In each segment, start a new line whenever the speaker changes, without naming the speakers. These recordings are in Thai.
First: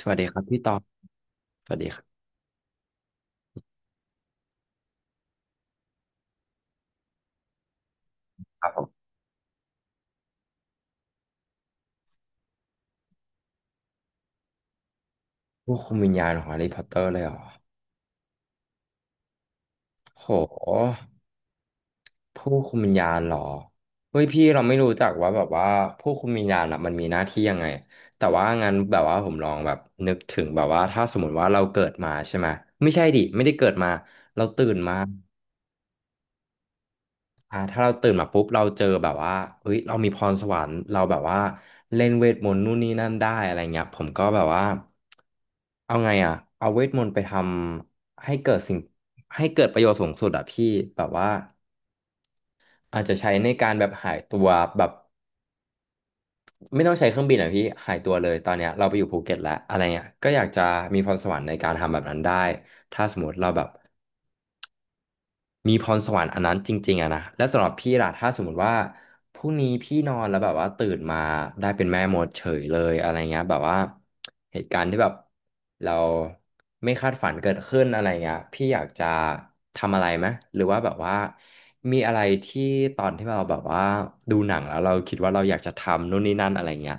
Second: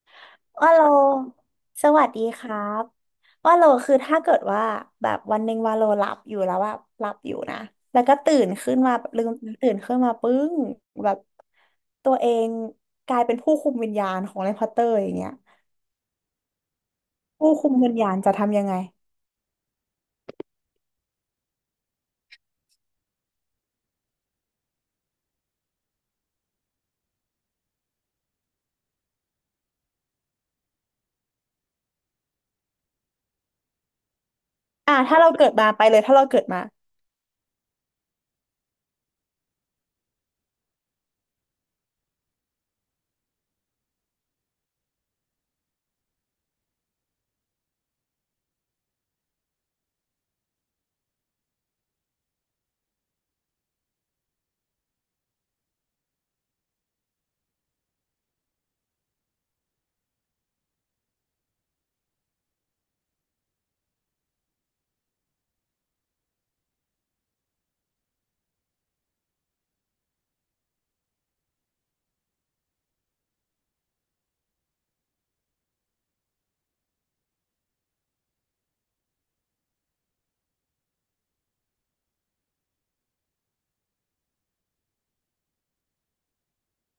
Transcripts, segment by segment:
สวัสดีครับพี่ต
ว่า
อ
โล
บสวัส
ส
ดีครั
วั
บ
สดีครับว่าโลคือถ้าเกิดว่าแบบวันหนึ่งว่าโลหลับอยู่แล้วแบบหลับอยู่นะแล้วก็ตื่น
ครับ
ขึ้น
ผ
มา
ม
แบบลืมตื่นขึ้นมาปึ้งแบบตัวเองกลายเป็นผู้คุมวิญญาณของแฮร์รี่พอตเตอร์อย่างเงี้ย
ผู้คุมวิญญาณของแฮร์รี่พอตเตอร์เลยเหรอ
ผู้คุมวิญญาณจะทำยังไง
โหผู้คุมวิญญาณเหรอเฮ้ยพี่เราไม่รู้จักว่าแบบว่าผู้คุมวิญญาณอะมันมีหน้าที่ยังไง แต่ว่างั้นแบบว่าผมลองแบบนึกถึงแบบว่าถ้าสมมติว่าเราเกิดมาใช่ไหมไม่ใช่ดิไม่ได้เกิดมา เราตื่น
อ่ะ
มา
ถ้าเราเกิดมาไปเลยถ้าเราเกิดมา
ถ้าเราตื่นมาปุ๊บเราเจอแบบว่าเฮ้ยเรามีพรสวรรค์เราแบบว่าเล่นเวทมนต์นู่นนี่นั่นได้อะไรเงี้ยผมก็แบบว่าเอาไงอ่ะเอาเวทมนต์ไปทำให้เกิดสิ่งให้เกิดประโยชน์สูงสุดอ่ะพี่แบบว่าอาจจะใช้ในการแบบหายตัวแบบไม่ต้องใช้เครื่องบินอ่ะพี่หายตัวเลยตอนเนี้ยเราไปอยู่ภูเก็ตแล้วอะไรเงี้ยก็อยากจะมีพรสวรรค์ในการทำแบบนั้นได้ถ้าสมมติเราแบบ มีพรสวรรค์อันนั้นจริงๆอะนะและสำหรับพี่ล่ะถ้าสมมติว่าพรุ่งนี้พี่นอนแล้วแบบว่าตื่นมาได้เป็นแม่มดเฉยเลยอะไรเงี้ยแบบว่าเหตุการณ์ที่แบบเราไม่คาดฝันเกิดขึ้นอะไรเงี้ยพี่อยากจะทำอะไรไหมหรือว่าแบบว่ามีอะไรที่ตอนที่เราแบบว่าดูหนังแล้วเราคิดว่าเราอยากจะทำนู่นนี่นั่นอะไรเงี้ย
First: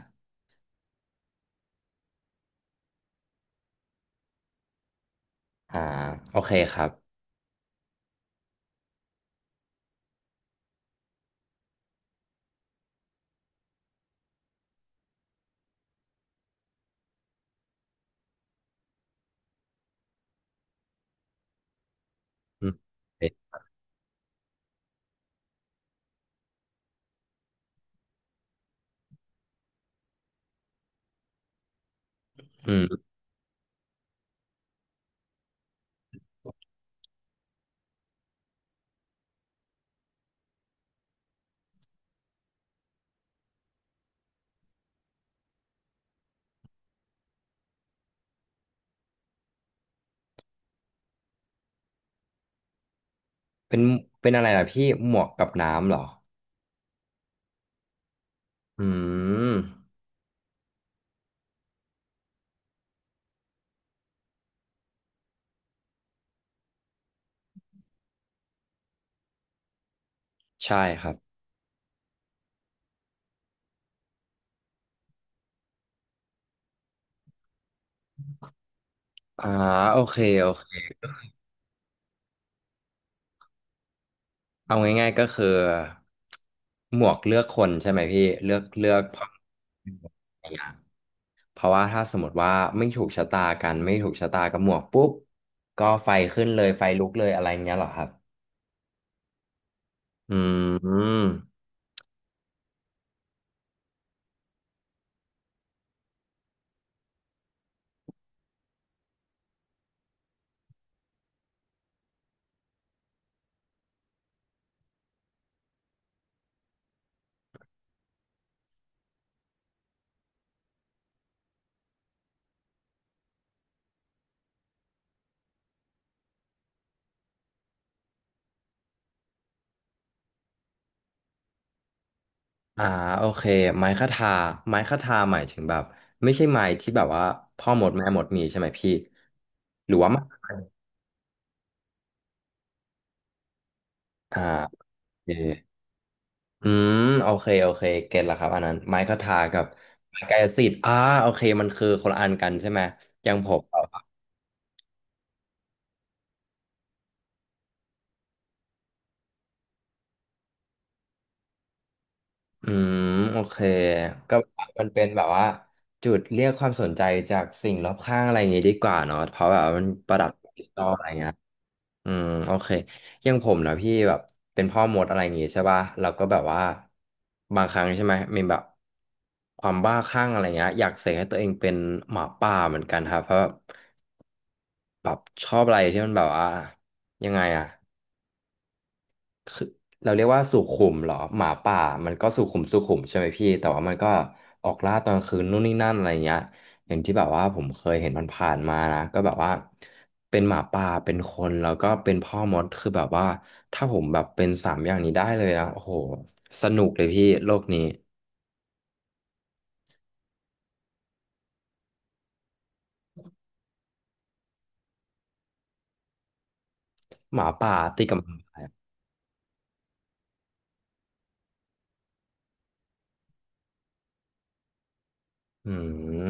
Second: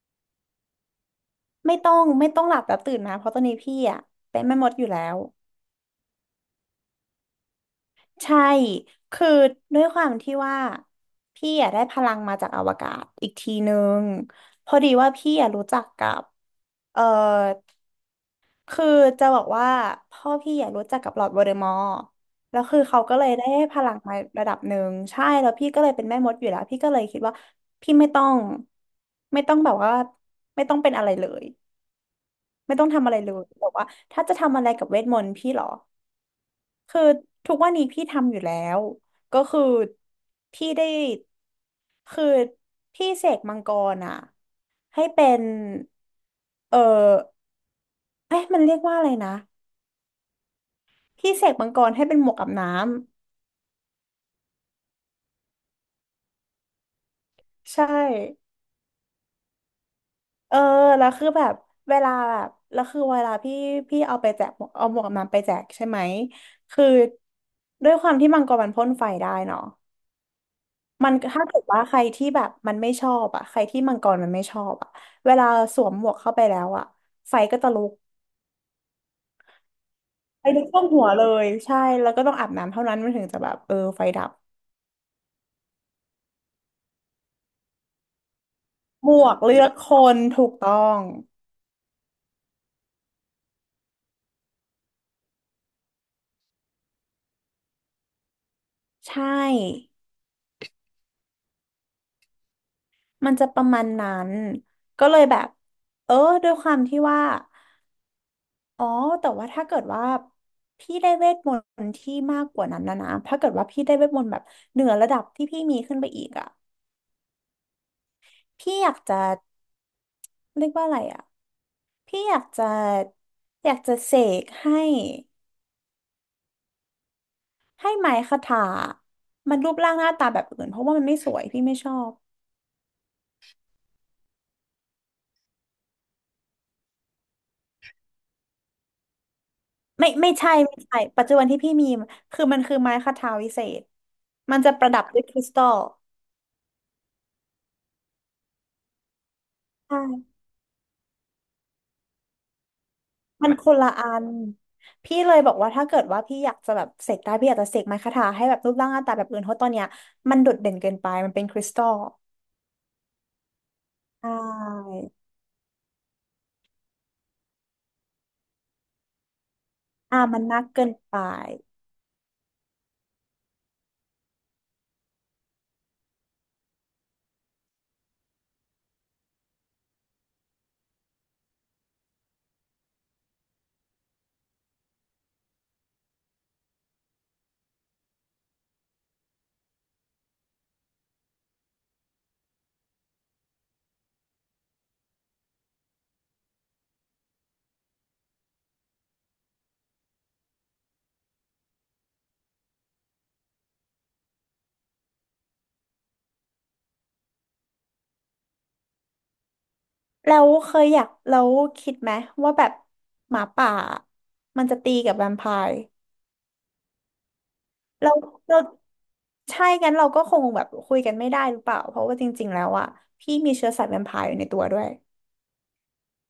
ไม่ต้องหลับแล้วตื่นนะเพราะตอนนี้พี่อ่ะเป็นแม่มดอยู่แล้ว
อ่าโอเคครับ
ใช่ คือด้วยความที่ว่าพี่อะได้พลังมาจากอวกาศอีกทีนึงพอดีว่าพี่อะรู้จักกับเออคือจะบอกว่าพ่อพี่อะรู้จักกับลอร์ดโวลเดอมอร์แล้ว
อืม
คือเขาก็เล
เป็
ย
น
ได้ให้พลังมาระดับหนึ่งใช่แล้วพี่ก็เลยเป็นแม่มดอยู่แล้ว พี่ก็เลยคิดว่าพี่ไม่ต้องแบบว่าไม่ต้องเป็นอะไรเลย
อื
ไม่ต้อง
ม
ทำอะไรเลยบอกว่าถ้าจะทำอะไรกับเวทมนต์พี่เหรอ คือทุกวันนี้พี่ทำอยู่แล้วก็คือพี่ได้คือพี่เสกมังกรอ่ะให้เป็นเออเอ๊ะมันเรียกว่าอะไรนะพี่เสกมังกรให้เป็นหมวกกับน้
เป็นเป็นอะไรล่ะพี่หมวกกับน้ำเหรอ
ำใช่
อืม
เออแล้วคือแบบเวลาแบบแล้วคือเวลาพี่พี่เอาไปแจกหมวกเอาหมวกกับน้ำไปแจกใช่ไหมคือด้วยความที่มังกรมันพ่นไฟได้เนาะ
ใช่ค
มั
รั
น
บ
ถ้าเกิดว่าใครที่แบบมันไม่ชอบอ่ะใครที่มังกรมันไม่ชอบอ่ะเวลาสวมหมวกเข้าไปแล้วอ่ะไฟก็จะลุก
อ่าโอเค
ไฟ
โอ
ลุ
เค
กท่วมหัวเลยใช่แล้วก็ต้องอาบน้ำเท่านั้นมันถึงจะแบบเออไฟดับ
เอาง่ายๆก็คือหมวกเลือกคนใช่ไหมพี่เลือกเลือก
หม
เพราะ
วกเลือกคน
อ
ถู
ย่าง
ก
เงี้ย
ต้อง
เพราะว่าถ้าสมมติว่าไม่ถูกชะตากันไม่ถูกชะตากับหมวกปุ๊บก็ไฟขึ้นเลยไฟลุกเลยอะไรเงี้ยเหรอครับ
ใช่
อืม
มันจะประมาณนั้นก็เลยแบบเออด้วยความที่ว่าอ๋อแต่ว่าถ้าเกิดว่าพี่ได้เวทมนต์ที่มากกว่านั้นนะนะถ้าเกิดว่าพี่ได้เวทมนต์แบบเหนือระดับที่พี่มีขึ้นไปอีกอ่ะพี่อยากจะเรียกว่าอะไรอ่ะ พี่อยากจะเสกให้ให้ไม้คทามันรูปร่างหน้าตาแบบอื่นเพราะว่ามันไม่สวยพี่ไม่ชอบ
อ่าโอเคไม้คทาไม้คทาหมายถึงแบบไม่ใช่ไม้ที่แบบว่าพ่อหมดแม่หมดมีใช่ไหมพี่หรือ
ไม่
ว่า
ไม่ใช่
ไม้
ไม่ใช่ปัจจุบันที่พี่มีคือมันคือไม้คทาวิเศษ
อ่า
มันจะประดับ
โอ
ด้วย
เค
คริสตัล
อืมโอเคโอเคเก็ตละครับอันนั้นไม้คทากับไม้
ใช่
กายสิทธิ์โอเคมันคือคนละอันกันใช่ไหมอย่าง
มั
ผ
น
ม
คน
อ
ละ
ค
อันพี่เลยบอกว่าถ้าเกิดว่าพี่อยากจะแบบเสกได้พี่อยากจะเสกไม้คทาให้แบบรูปร่างหน้าตาแบบอื่นเพราะตอนเนี้ยมันโดดเด่นเกินไปมันเป็นคริสตัล
อืมโอเค
ใช
ก็มัน
่
เป็นแบบว่าจุดเรียกความสนใจจากสิ่งรอบข้างอะไรอย่างงี้ดีกว่าเนาะเพราะแบบว่ามันป
อ่า
ระดับ
มัน
ดิ
นั
จิ
ก
ตอ
เกิ
ล
น
อะไร
ไป
เงี้ยอืมโอเคอย่างผมนะพี่แบบเป็นพ่อมดอะไรอย่างงี้ใช่ป่ะเราก็แบบว่าบางครั้งใช่ไหมมีแบบความบ้าคลั่งอะไรเงี้ยอยากเสกให้ตัวเองเป็นหมาป่าเหมือนกันครับเพราะแบบ แบบชอบอะไรที่มันแบบว่ายังไงอะเราเรียกว่าสุขุมเหรอหมาป่ามันก็สุขุมใช่ไหมพี่แต่ว่ามันก็ออกล่าตอนกลางคืนนู่นนี่นั่นอะไรเงี้ยอย่างที่แบบว่าผมเคยเห็นมันผ่านๆมานะก็แบบว่าเป็นหมาป่าเป็นคนแล้วก็เป็นพ่อมดคือแบบว่าถ้าผมแบบเป็นสามอย่างนี้ได้เลยนะโอ้โหสนุกเลยพี่โลกนี้
แล้วเคยอยากแล้วคิดไหมว่าแบบหมาป่ามันจะตีกับแวมไพร์
หมาป่าติด
เรา
กับหมา
เรา
ป่า
ใช่กันเราก็คงแบบคุยกันไม่ได้หรือเปล่าเพราะว่าจริงๆแล้วอ่ะพี่มีเชื้อสายแวมไพร์อยู่ในตัวด้วย
อืม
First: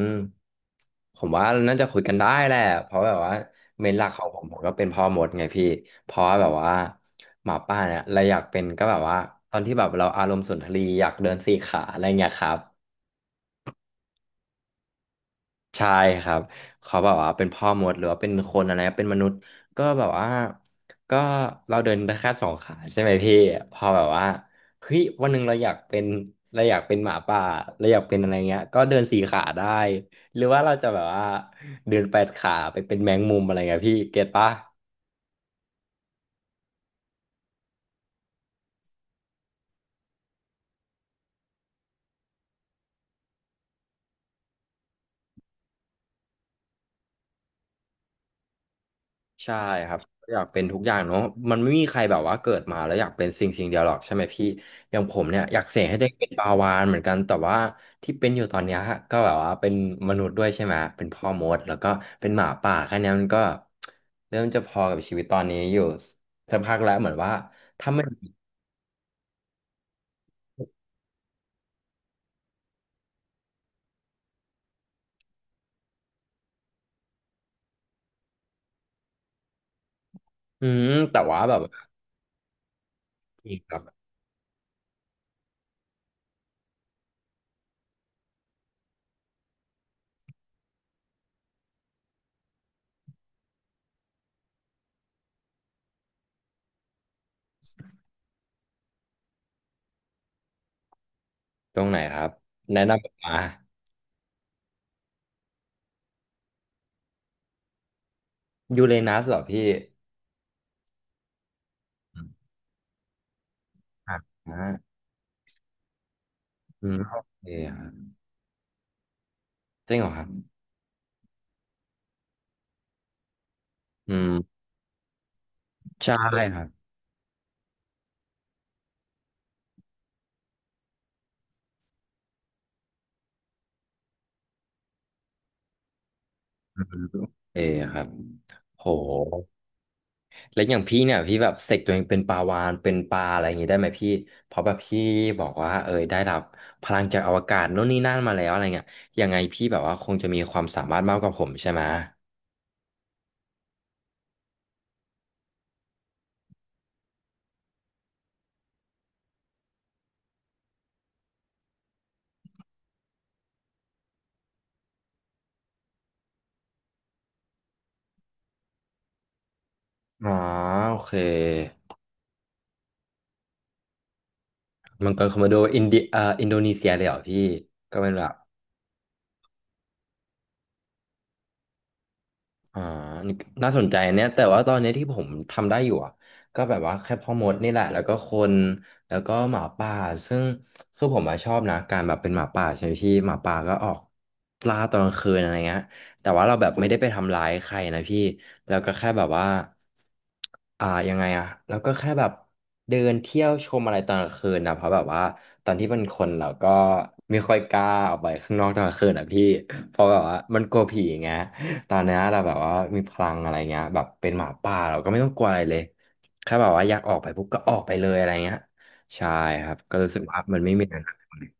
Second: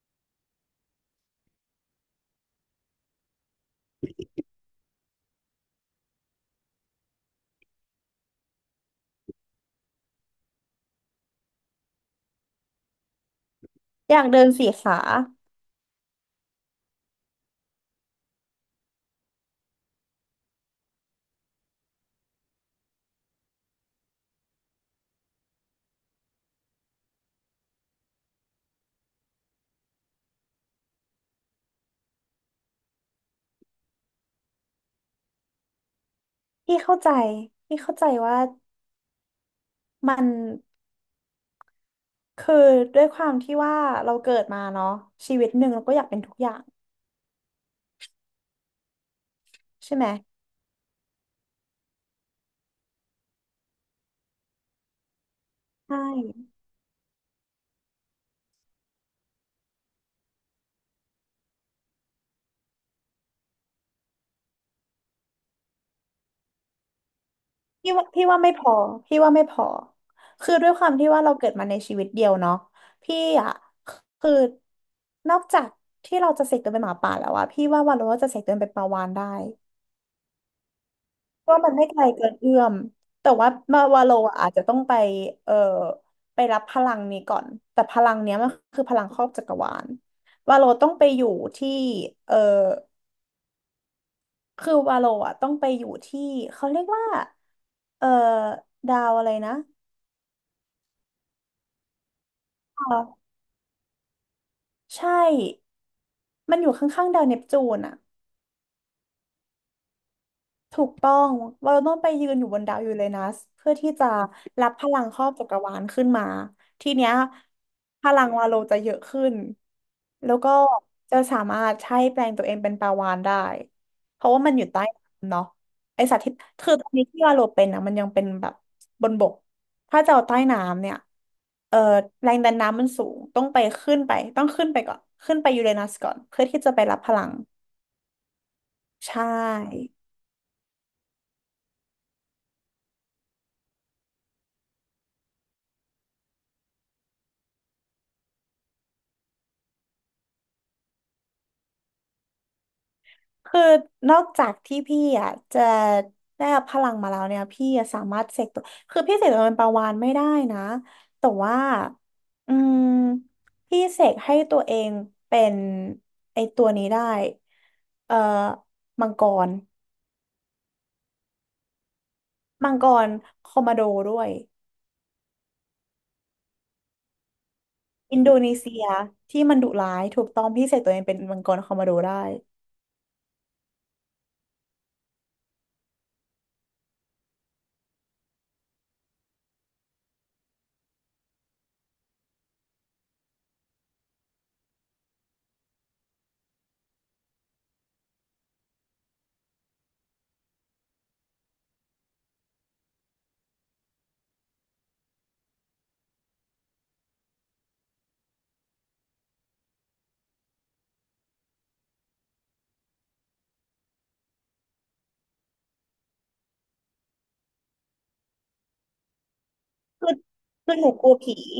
ผมว่าน่าจะคุยกันได้แหละเพราะแบบว่าเมนหลักของผมก็เป็นพ่อมดไงพี่ เพราะว่าแบบว่าหมาป่าเนี่ยเราอยากเป็นก็แบบว่าตอนที่แบบเราอารมณ์สุนทรีย์อยากเดินสี่ขาอะไรเงี้ยครับ
อยากเดินสี่ขา
ใช่ครับเขาแบบว่าเป็นพ่อมดหรือว่าเป็นคนอะไรเป็นมนุษย์ก็แบบว่าก็เราเดินได้แค่สองขาใช่ไหมพี่พอแบบว่าเฮ้ยวันหนึ่งเราอยากเป็นหมาป่าเราอยากเป็นอะไรเงี้ยก็เดินสี่ขาได้หรือว่าเราจะแบบว่าเดินแปดขาไปเป็นแมงมุมอะไรเงี้ยพี่เก็ตปะ
พี่เข้าใจพี่เข้าใจว่ามันคือด้วยความที่ว่าเราเกิดมาเนาะชีวิตหนึ่งเราก็อยากเป็นทุกอย่าง
ใช่ค
ใช่
รับ
ไหม
อยากเป็นทุกอย่างเนาะมันไม่มีใครแบบว่าเกิดมาแล้วอยากเป็นสิ่งเดียวหรอกใช่ไหมพี่อย่างผมเนี่ยอยากเสกให้
ใช่
ตัวเองเป็นปลาวาฬเหมือนกันแต่ว่าที่เป็นอยู่ตอนเนี้ยก็แบบว่าเป็นมนุษย์ด้วยใช่ไหมเป็นพ่อมดแล้วก็เป็นหมาป่าแค่เนี้ยมันก็เริ่มจะพอกับชีวิตตอนนี้อยู่สักพักแล้วเหมือนว่าถ้า
พี่
ไม่
ว่าพี่ว่าไม่พอพี่ว่าไม่พอคือด้วยความที่ว่าเราเกิดมาในชีวิตเดียวเนาะพี่อ่ะคือนอกจากที่เราจะเสกตัวเป็นหมาป่าแล้วอะพี่ว่าวาโลจะเสกตัวเป็นปลาวาฬได้
อืมแต่ว่า
เพ
แบ
ราะ
บ
ว่า
ว่า
มันไม่ไกลเกินเอื้อมแต่ว่า
พี่ครั
มา
บ
วาโลอะอาจจะต้องไปเอ่อไปรับพลังนี้ก่อนแต่พลังเนี้ยมันคือพลังครอบจักรวาลวาโลต้องไปอยู่ที่เอ่อคือวาโลอะต้องไปอยู่ที่เขาเรียกว่าเอ่อดาวอะไรนะ
ตรงไหนครับแนะนำมา
ใช่ มันอยู่ข้างๆดาวเนปจูนอะ
ยูเรนัสเหรอพี่
ถูกต้องเราต้องไป
อื
ยืนอยู่
ม
บนดาวยูเรนัสเพื่อที่จะรับพ
อ่า
ลังครอบจักรวาลขึ้นมา
อื
ที
ม
เนี้ย
โอเคครับ
พลังวาโลจะเยอะขึ้น
จริงเหรอครับ
แล้วก็จะสามารถใช้แปลงตัวเองเป็นปลาวาฬได้
อื
เพ
ม
ราะว่ามันอยู่ใต้น้ำเนาะไอ
ใช่
สัตว์ที่
ครั
คือ
บ
ตอนนี้ที่วาโลเป็นนะมันยังเป็นแบบบนบกถ้าจะเอาใต้น้ำเนี่ยเอ่อแรงดันน้ำมันสูงต้องไปขึ้นไปต้องขึ้นไปก่อนขึ้นไปยูเรนัสก่อนเพื่อที่จะไปรับพลัง
เออครับโห
ใช่
แล้วอย่างพี่เนี่ยพี่แบบเสกตัวเองเป็นปลาวาฬเป็นปลาอะไรอย่างงี้ได้ไหมพี่เพราะแบบพี่บอกว่าเออได้รับพลังจากอวกาศโน่นนี่นั่นมาแล้วอะไรเงี้ยยังไงพี่แบบว่าคงจะมีความสามารถมากกว่าผมใช่ไหม
คือนอกจากที่พี่อ่ะจะได้รับพลังมาแล้วเนี่ยพี่อะสามารถเสกตัวคือพี่เสกตัวเป็นปลาวาฬไม่ได้นะแต่ว่าอืมพี่เสกให้ตัวเองเป็นไอตัวนี้ได้เอ่อมังกร
อ๋อโอเค
มังกรคอมมาโดด้วย
มังกรคอมโมโดอินเดียอินโดนีเซียเลยเหรอพี่ก็เป็น
อิน
แบ
โด
บ
นีเซียที่มันดุร้ายถูกต้องพี่เสกตัวเองเป็นมังกรคอมมาโดได้
อ่านี่น่าสนใจเนี่ยแต่ว่าตอนนี้ที่ผมทำได้อยู่อะก็แบบว่าแค่พ่อมดนี่แหละ แล้วก็คนแล้วก็หมาป่าซึ่งคือผมอะชอบนะการแบบเป็นหมาป่าใช่ไหมพี่หมาป่าก็ออกปลาตอนกลางคืนอะไรเงี้ยแต่ว่าเราแบบไม่ได้ไปทำร้ายใครนะพี่ แล้วก็แค่แบบว่าอ่ายังไงอะแล้วก็แค่แบบเดินเที่ยวชมอะไรตอนกลางคืนนะเพราะแบบว่าตอนที่เป็นคนเราก็ไม่ค่อยกล้าออกไปข้างนอกตอนกลางคืนอะพี่เพราะแบบว่ามันกลัวผีไง ตอนเนี้ยเราแบบว่ามีพลังอะไรเงี้ยแบบเป็นหมาป่าเราก็ไม่ต้องกลัวอะไรเลยแค่แบบว่าอยากออกไปปุ๊บก็ออกไปเลยอะไรเงี้ยใช่ครับก็
คื
รู้
อ
สึกว่ามันไม่
คือ
มี
หนู
อะไร
กลั
น่า
ว
กลั
ผี
วเลย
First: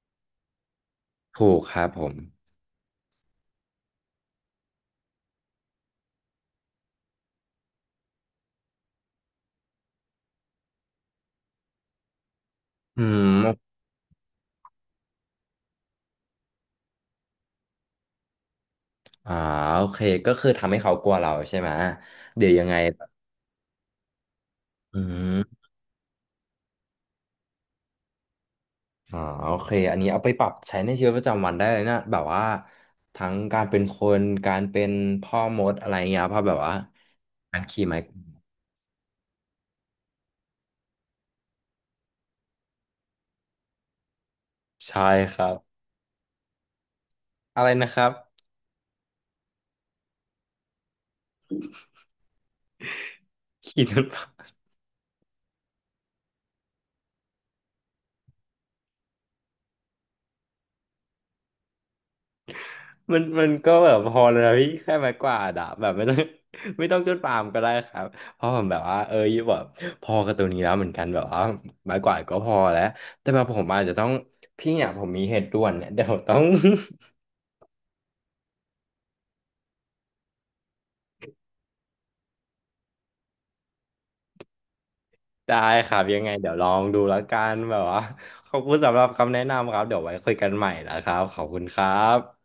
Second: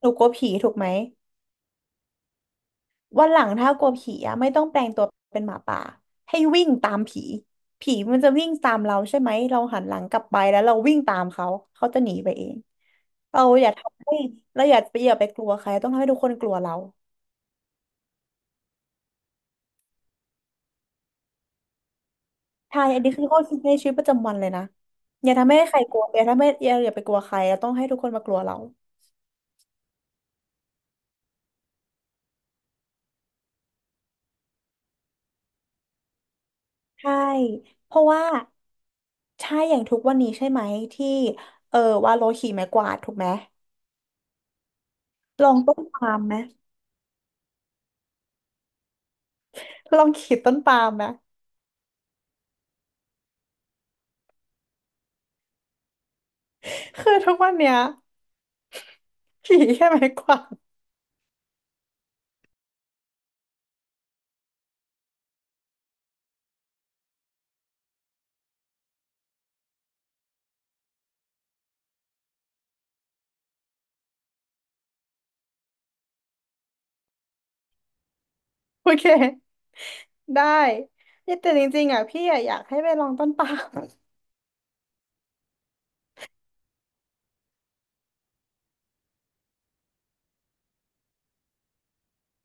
หนูกลัวผีถูกไหม
ถูกครับผม
วันหลังถ้ากลัวผีอะไม่ต้องแปลงตัวเป็นหมาป่าให้วิ่งตามผีผีมันจะวิ่งตามเราใช่ไหมเราหันหลังกลับไปแล้วเราวิ่งตามเขาเขาจะหนีไปเอง
อื
เรา
ม
อย่าทำให้เราอย่าไปกลัวใครต้องทำให้ทุกคนกลัวเรา
อ่าโอเคก็คือทำให้เขากลัวเราใช่ไหมเดี๋ยวยังไง
ใช่อั
แบ
น
บ
นี้คือข้อคิดในชีวิตประจำวันเลยนะ
อื
อย่าทำให้
ม
ใครกลัวอย่าทำให้อย่าไปกลัวใครเราต้องให้ทุกคนมากลัวเรา
อ่าโอเคอันนี้เอาไปปรับใช้ในชีวิตประจำวันได้เลยนะแบบว่าทั้งการเป็นคนการเป็นพ่อมดอะไรเงี้ยเพราะแบบว่า
ใช่
การขี่
เพ
ไม้
ราะว่าใช่อย่างทุกวันนี้ใช่ไหมที่เออว่าโลขี่ไม้กวาดถูกไหม
ใช่ค
ล
รั
อ
บ
งต้นปาล์มไหม
อะไรนะครับ
ลองขีดต้นปาล์มไหม
ขี่รถ
คือทุกวันเนี้ยผีแค่ไม้กวาด
มันมันก็แบบพอเลยนะพี่แค่ไม้กวาดอะแบบไม่ต้อง ไม่ต้องจนปามก็ได้ครับเพราะผมแบบว่าเออแบบพอกับตัวนี้แล้วเหมือนกันแบบว่าไม้กวาดก็พอแล้วแต่แบบผมอาจจะต้องพี่เนี่ยผมมีเหตุด่วนเนี่ยเดี๋ยวผมต้อง
โอเคได้เนี่ยแต่จริงๆอ่ะพี่อะอยากให้ไปลองต้นปาล์ม
ได้ครับยังไงเดี๋ยวลองดูแล้วกันแบบว่าขอบคุณสำหรับคำแนะนำครับเดี๋ยวไว้คุยกันใหม่นะครับขอบคุณครับ